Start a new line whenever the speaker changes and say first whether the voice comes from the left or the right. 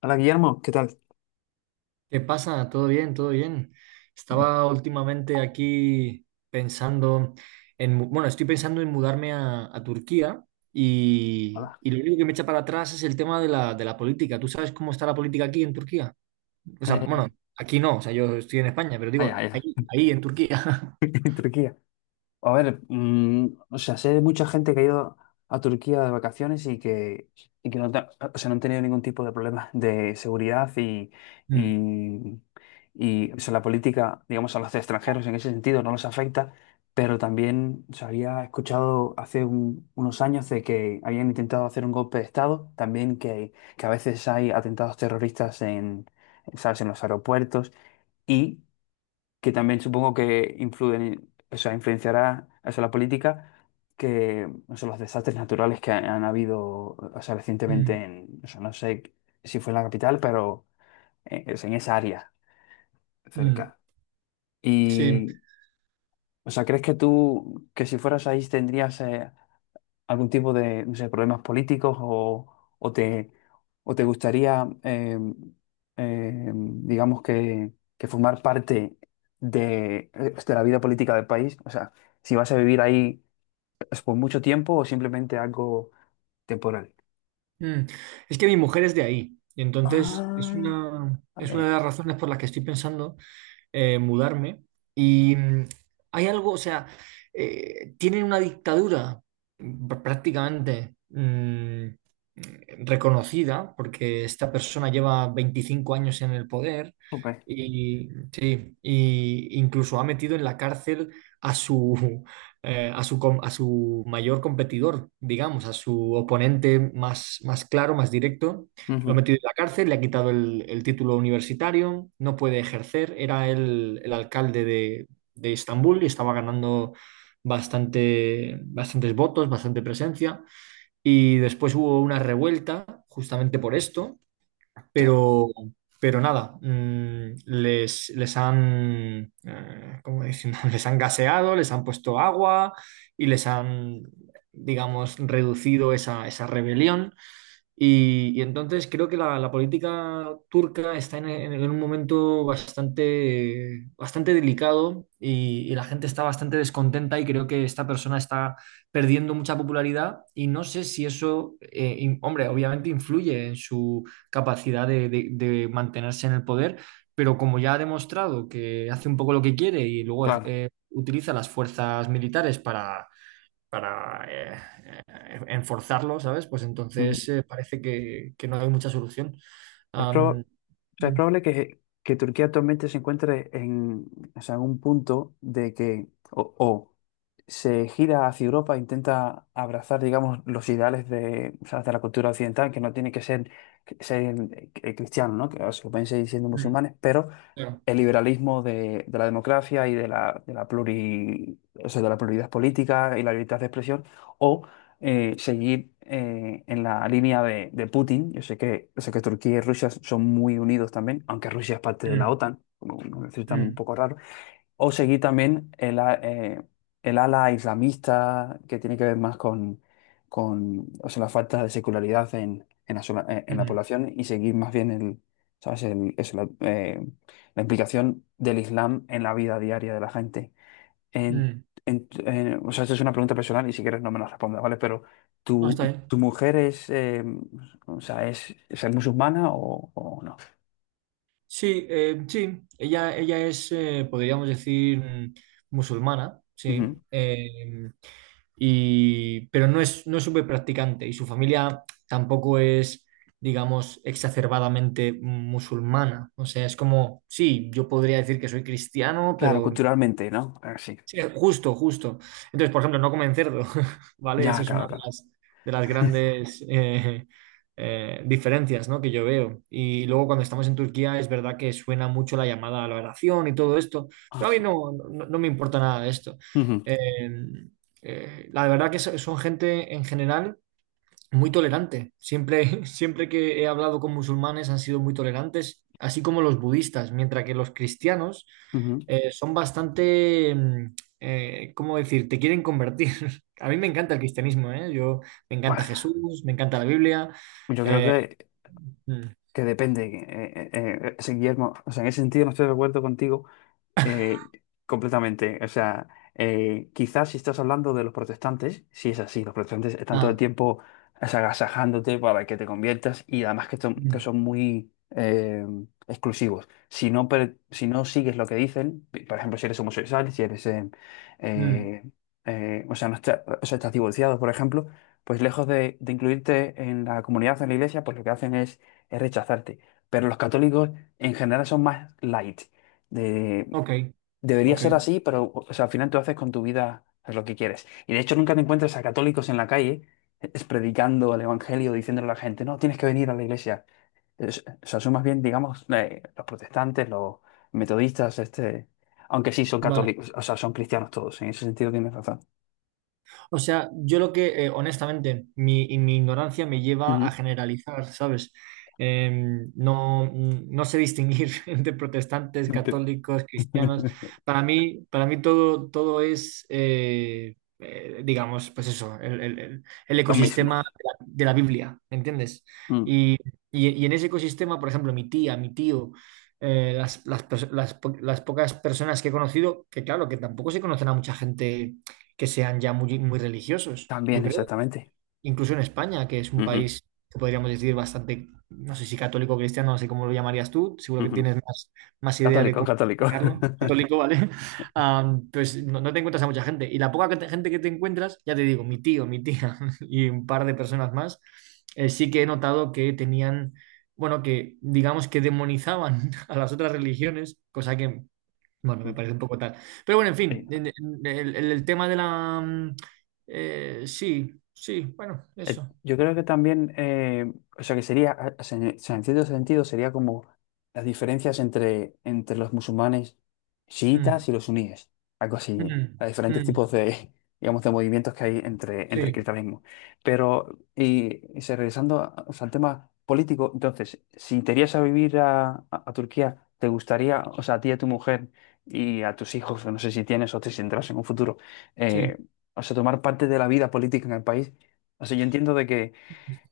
left: Hola Guillermo, ¿qué tal?
right: ¿Qué pasa? ¿Todo bien? ¿¿Todo bien? Estaba últimamente aquí pensando en, estoy pensando en mudarme a Turquía y,
left: Hola.
right: y lo único que me echa para atrás es el tema de la política. ¿Tú sabes cómo está la política aquí en Turquía? O sea,
left: Eh,
right: bueno, aquí no, o sea, yo estoy en España, pero
left: vaya,
right: digo,
left: vaya,
right: ahí en Turquía.
left: en Turquía. A ver, o sea, sé de mucha gente que ha ido a Turquía de vacaciones y que no, o sea, no han tenido ningún tipo de problema de seguridad
right: Mm,
left: y, y o sea, la política, digamos, a los extranjeros en ese sentido no los afecta, pero también se había escuchado hace unos años de que habían intentado hacer un golpe de Estado, también que a veces hay atentados terroristas en, ¿sabes? En los aeropuertos. Y que también supongo que o sea, influenciará eso, la política, que o sea, los desastres naturales que han habido, o sea, recientemente
right: mm,
left: o sea, no sé si fue en la capital, pero o sea, en esa área
right: mm,
left: cerca.
right: sí.
left: Y, o sea, ¿crees que tú, que si fueras ahí, tendrías algún tipo de, no sé, problemas políticos o te, o te gustaría, digamos que formar parte de la vida política del país? O sea, si vas a vivir ahí es por mucho tiempo o simplemente algo temporal.
right: Mm. Es que mi mujer es de ahí y entonces
left: Ah, a
right: es una de las
left: ver.
right: razones por las que estoy pensando mudarme. Y hay algo, o sea, tienen una dictadura, prácticamente reconocida, porque esta persona lleva 25 años en el poder
left: Jope.
right: y, sí, y incluso ha metido en la cárcel a su, a su mayor competidor, digamos, a su oponente más, más claro, más directo. Lo ha
left: Ujú.
right: metido en la cárcel, le ha quitado el título universitario, no puede ejercer. Era el alcalde de Estambul y estaba ganando bastante, bastantes votos, bastante presencia. Y después hubo una revuelta justamente por esto,
left: Ya,
right: pero, pero nada, ¿cómo decir? Les han gaseado, les han puesto agua y digamos, reducido esa rebelión. Y entonces creo que la política turca está en un momento bastante, bastante delicado y la gente está bastante descontenta y creo que esta persona está perdiendo mucha popularidad y no sé si eso, hombre, obviamente influye en su capacidad de mantenerse en el poder, pero como ya ha demostrado que hace un poco lo que quiere y luego
left: claro.
right: utiliza las fuerzas militares para enforzarlo, ¿sabes? Pues entonces parece que no hay mucha solución.
left: Es, prob- o
right: Am,
left: es
right: mm,
left: probable que Turquía actualmente se encuentre en, o sea, en un punto de que o se gira hacia Europa e intenta abrazar, digamos, los ideales de, o sea, de la cultura occidental, que no tiene que ser, cristiano, ¿no? Que o sea, pueden seguir siendo
right: mm,
left: musulmanes, pero
right: claro.
left: el liberalismo de la democracia y de la pluralidad política y la libertad de expresión, o seguir en la línea de Putin. Yo sé que Turquía y Rusia son muy unidos también, aunque Rusia es parte de la
right: Mm,
left: OTAN, como nos resulta un
right: mm,
left: poco raro o seguir también el ala islamista, que tiene que ver más con o sea, la falta de secularidad en
right: mm,
left: en la
right: mm.
left: población y seguir más bien el, ¿sabes? Eso, la implicación del Islam en la vida diaria de la gente. En-
right: Mm.
left: o sea, esta es una pregunta personal y si quieres no me la respondas, ¿vale? Pero,
right: No,
left: ¿tu,
right: está bien.
left: tu mujer es, o sea, es musulmana o no?
right: Sí, sí, ella es, podríamos decir, musulmana,
left: Ujú.
right: sí, y, pero no es, no es súper practicante y su familia tampoco es, digamos, exacerbadamente musulmana. O sea, es como, sí, yo podría decir que soy cristiano,
left: Claro,
right: pero
left: culturalmente, ¿no? Ah, sí.
right: sí, justo, justo. Entonces, por ejemplo, no comen cerdo, ¿vale? Eso
left: Ya,
right: es una
left: claro, claro.
right: de las grandes diferencias, ¿no? Que yo veo. Y luego cuando estamos en Turquía es verdad que suena mucho la llamada a la oración y todo esto,
left: Ah,
right: pero a mí
left: sí.
right: no, no, no me importa nada de esto.
left: Ujú,
right: Eh, la verdad que son gente en general muy tolerante. Siempre, siempre que he hablado con musulmanes han sido muy tolerantes, así como los budistas, mientras que los cristianos
left: ujú.
right: son bastante, ¿cómo decir? Te quieren convertir. A mí me encanta el cristianismo, ¿eh? Yo, me encanta
left: Bueno,
right: Jesús, me encanta la Biblia.
left: yo creo
right: eh, mm,
left: que depende, ese Guillermo. O sea, en ese sentido no estoy de acuerdo contigo. Eh, Completamente. O sea, quizás si estás hablando de los protestantes, si es así, los protestantes están todo el
right: ah,
left: tiempo agasajándote para que te conviertas y además que
right: mm,
left: son muy exclusivos. Si no, si no sigues lo que dicen, por ejemplo, si eres homosexual, si eres,
right: mm,
left: eh, o sea, no está- o sea, estás divorciado, por ejemplo, pues lejos de incluirte en la comunidad, en la iglesia, pues lo que hacen es rechazarte. Pero los católicos en general son más light.
right: ok,
left: Debería
right: ok,
left: ser así, pero o sea, al final tú haces con tu vida pues, lo que quieres. Y de hecho nunca te encuentras a católicos en la calle es predicando el evangelio, diciéndole a la gente, no, tienes que venir a la iglesia. O sea, son más bien, digamos, los protestantes, los metodistas, este, aunque sí son
right: vale.
left: católicos, o sea, son cristianos todos, en ese sentido tienes razón.
right: O sea, yo lo que, honestamente, mi ignorancia me lleva a
left: Ujú.
right: generalizar, ¿sabes? Eh, no, no sé distinguir entre protestantes,
left: Ente-
right: católicos, cristianos. Para mí todo, todo es, digamos, pues eso, el
left: Lo mismo.
right: ecosistema de la Biblia, ¿entiendes?
left: Mm.
right: Y, y en ese ecosistema, por ejemplo, mi tía, mi tío, las, las pocas personas que he conocido, que claro, que tampoco se conocen a mucha gente que sean ya muy, muy religiosos, yo
left: También,
right: creo.
left: exactamente.
right: Incluso en España, que es un
left: Ujú,
right: país que podríamos decir bastante, no sé si católico o cristiano, no sé cómo lo llamarías tú, seguro que
left: ujú.
right: tienes más, más idea de
left: Católico,
right: cómo
left: católico.
right: llamarlo, católico, ¿vale? Ah, pues no, no te encuentras a mucha gente. Y la poca gente que te encuentras, ya te digo, mi tío, mi tía y un par de personas más, sí que he notado que tenían, bueno, que digamos que demonizaban a las otras religiones, cosa que bueno, me
left: Mm.
right: parece un poco tal. Pero bueno, en
left: Sí.
right: fin, el, el tema de la... sí, sí, bueno, eso.
left: Yo creo que también, o sea, que sería, o sea, en cierto sentido, sería como las diferencias entre, entre los musulmanes
right: Mm,
left: chiitas y los suníes, algo así,
right: mm,
left: a diferentes
right: mm,
left: tipos de, digamos, de movimientos que hay entre, entre el
right: sí,
left: cristianismo. Pero, y, regresando o sea, al tema político, entonces, si te irías a vivir a, a Turquía, ¿te gustaría, o sea, a ti y a tu mujer y a tus hijos, no sé si tienes o te si tendrás en un futuro,
right: sí.
left: eh, o sea, tomar parte de la vida política en el país? O sea, yo entiendo de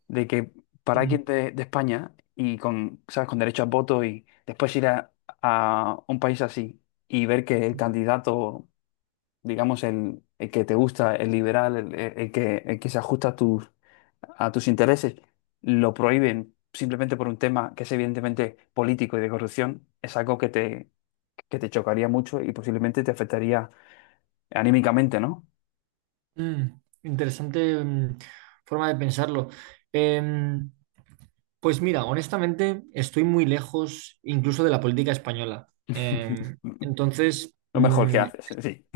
left: de que para
right: Mm,
left: alguien de España y con, ¿sabes? Con derecho a voto y después ir a un país así y ver que el candidato, digamos, el que te gusta, el liberal, el que se ajusta a tus intereses, lo prohíben simplemente por un tema que es evidentemente político y de corrupción, es algo que te chocaría mucho y posiblemente te afectaría anímicamente, ¿no?
right: mm. Interesante, forma de pensarlo. Em, pues mira, honestamente estoy muy lejos incluso de la política española. Entonces,
left: Lo mejor que haces, sí.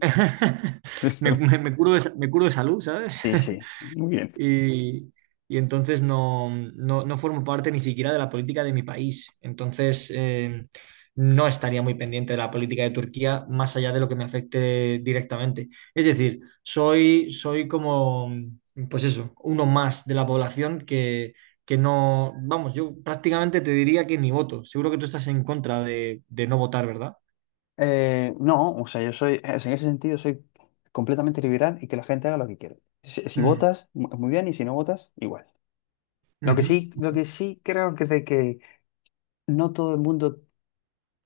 left: Listo.
right: me curo de, me curo de salud, ¿sabes?
left: Sí, sí, muy bien.
right: y, y entonces no, no, no formo parte ni siquiera de la política de mi país. Entonces, no estaría muy pendiente de la política de Turquía más allá de lo que me afecte directamente. Es decir, soy, soy como, pues eso, uno más de la población que no, vamos, yo prácticamente te diría que ni voto. Seguro que tú estás en contra de no votar, ¿verdad?
left: No, o sea, yo soy, en ese sentido soy completamente liberal y que la gente haga lo que quiere. Si, si
right: Mm,
left: votas, muy bien, y si no votas, igual.
right: ujú,
left: Lo que sí creo que de que no todo el mundo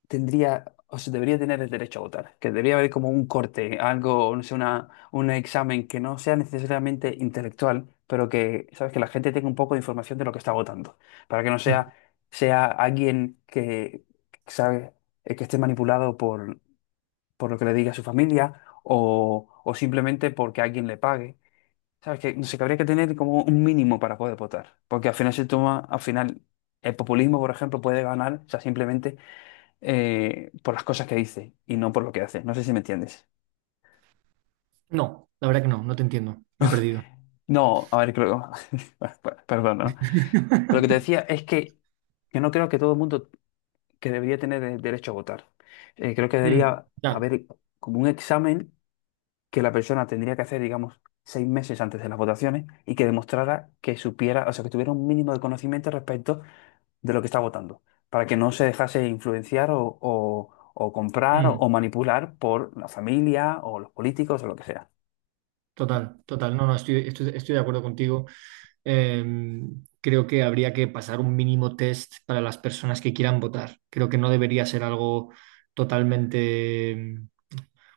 left: tendría, o sea, debería tener el derecho a votar, que debería haber como un corte, algo, no sé, una, un examen que no sea necesariamente intelectual, pero que, sabes, que la gente tenga un poco de información de lo que está votando, para que no
right: ujú.
left: sea alguien que, sabe, que esté manipulado por lo que le diga a su familia o simplemente porque alguien le pague. ¿Sabes? Que no sé, que habría que tener como un mínimo para poder votar. Porque al final se toma, al final, el populismo, por ejemplo, puede ganar, o sea, simplemente por las cosas que dice y no por lo que hace. No sé si me entiendes.
right: No, la verdad que no, no te entiendo. Me he perdido.
left: No, a ver, creo. Perdón, ¿no? Pero lo que te decía es que yo no creo que todo el mundo que debería tener el derecho a votar. Creo que
right: Mm,
left: debería
right: claro.
left: haber como un examen que la persona tendría que hacer, digamos, 6 meses antes de las votaciones y que demostrara que supiera, o sea, que tuviera un mínimo de conocimiento respecto de lo que está votando, para que no se dejase influenciar o, o comprar
right: Mm.
left: o manipular por la familia o los políticos o lo que sea.
right: Total, total. No, no, estoy, estoy, estoy de acuerdo contigo. Eh, Creo que habría que pasar un mínimo test para las personas que quieran votar. Creo que no debería ser algo totalmente...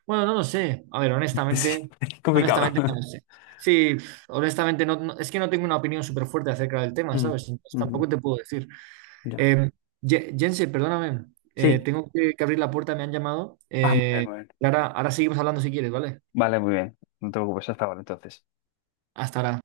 right: Bueno, no lo sé. A ver,
left: Sí,
right: honestamente,
left: es complicado.
right: honestamente no lo sé. Sí, honestamente, no, es que no tengo una opinión súper fuerte acerca del tema,
left: Mm,
right: ¿sabes? Entonces, tampoco
left: ujú,
right: te puedo decir.
left: ya.
right: Eh, Ye- Jense, perdóname.
left: Sí.
right: Tengo que abrir la puerta, me han llamado.
left: Ah, muy bien, muy bien.
right: Clara, ahora seguimos hablando si quieres, ¿vale?
left: Vale, muy bien. No te preocupes, hasta ahora entonces.
right: Hasta ahora.